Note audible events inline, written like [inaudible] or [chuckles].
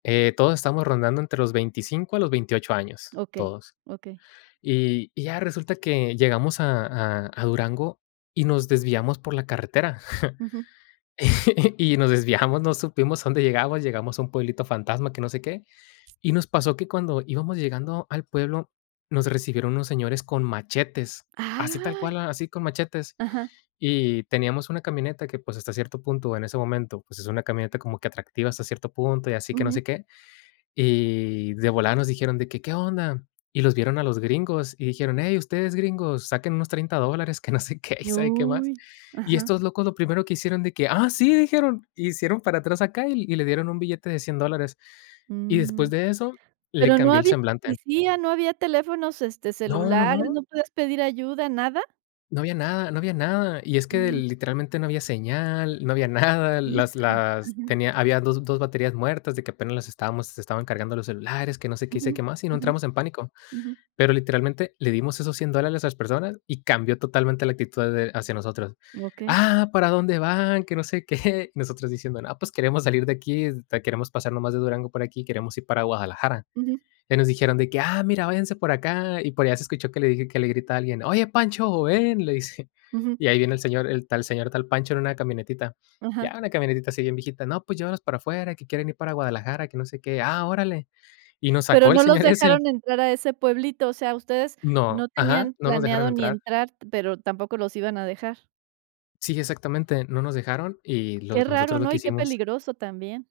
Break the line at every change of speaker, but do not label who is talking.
Eh, todos estábamos rondando entre los 25 a los 28 años,
Okey.
todos.
Okey.
Y y ya resulta que llegamos a a a Durango y nos desviamos por la carretera.
Ujú.
[chuckles] Y [laughs] y nos desviamos. No supimos a dónde llegamos, llegamos a un pueblito fantasma que no sé qué. Y nos pasó que cuando íbamos llegando al pueblo, nos recibieron unos señores con machetes, así tal
¡Ay!
cual, a así con machetes.
Ajá.
Y teníamos una camioneta que, pues, hasta cierto punto, en ese momento, pues, es una camioneta como que atractiva hasta cierto punto y así que no
Ujú.
sé qué. Y de volada nos dijeron de que: “¿Qué onda?”. Y los vieron a los gringos y dijeron: “Hey, ustedes, gringos, saquen unos $30 dólares”, [chuckles] que no sé qué y sabe qué
Uy.
más. Y
Ajá.
estos locos lo primero que hicieron de que: “Ah, sí”, dijeron. Y hicieron para atrás acá y y le dieron un billete de $100 dólares. Y después
Mm.
de eso, le
¿Pero no
cambió el
había
semblante.
policía, no había teléfonos, este,
No, no,
celulares,
no.
no podías pedir ayuda, nada?
No había nada, no había nada. Y es que de
Mm.
literalmente no había señal, no había nada.
¡Híjole!
Las las
Ujú.
tenía habían dos dos baterías muertas, de que apenas las estábamos se estaban cargando los celulares, que no sé qué, y sé qué
Ujú,
más. Y no
ujú,
entramos en pánico.
ujú.
Pero literalmente le dimos esos $100 dólares a esas personas y cambió totalmente la actitud de hacia nosotros:
Okey.
“Ah, ¿para dónde van?”, que no sé qué. Nosotros diciendo: “No, pos, queremos salir de aquí, este queremos pasar nomás de Durango para aquí, queremos ir para Guadalajara”.
Ujú.
Y nos dijeron de que: “Ah, mira, váyanse por acá”. Y por allá se escuchó que le dije que le grita a alguien: “Oye, Pancho, ven”, le dice.
Ujú.
Y ahí viene el señor el tal señor tal Pancho en una camionetita.
Ajá.
Ya una camionetita así bien viejita: “No, pues llévalos para afuera, que quieren ir para Guadalajara, que no sé qué”. "Ah, órale", y nos [chuckles]
¿Pero
sacó el
no los
señor ese y
dejaron entrar a ese pueblito? O sea, ustedes
No.
no
Ajá,
tenían
no nos dejaron
planeado ni
entrar.
entrar, t pero tampoco los iban a dejar.
Sí, exactamente. No nos dejaron y
Qué
los
raro,
nosotros lo
¿no?
que
Y qué
hicimos
peligroso también.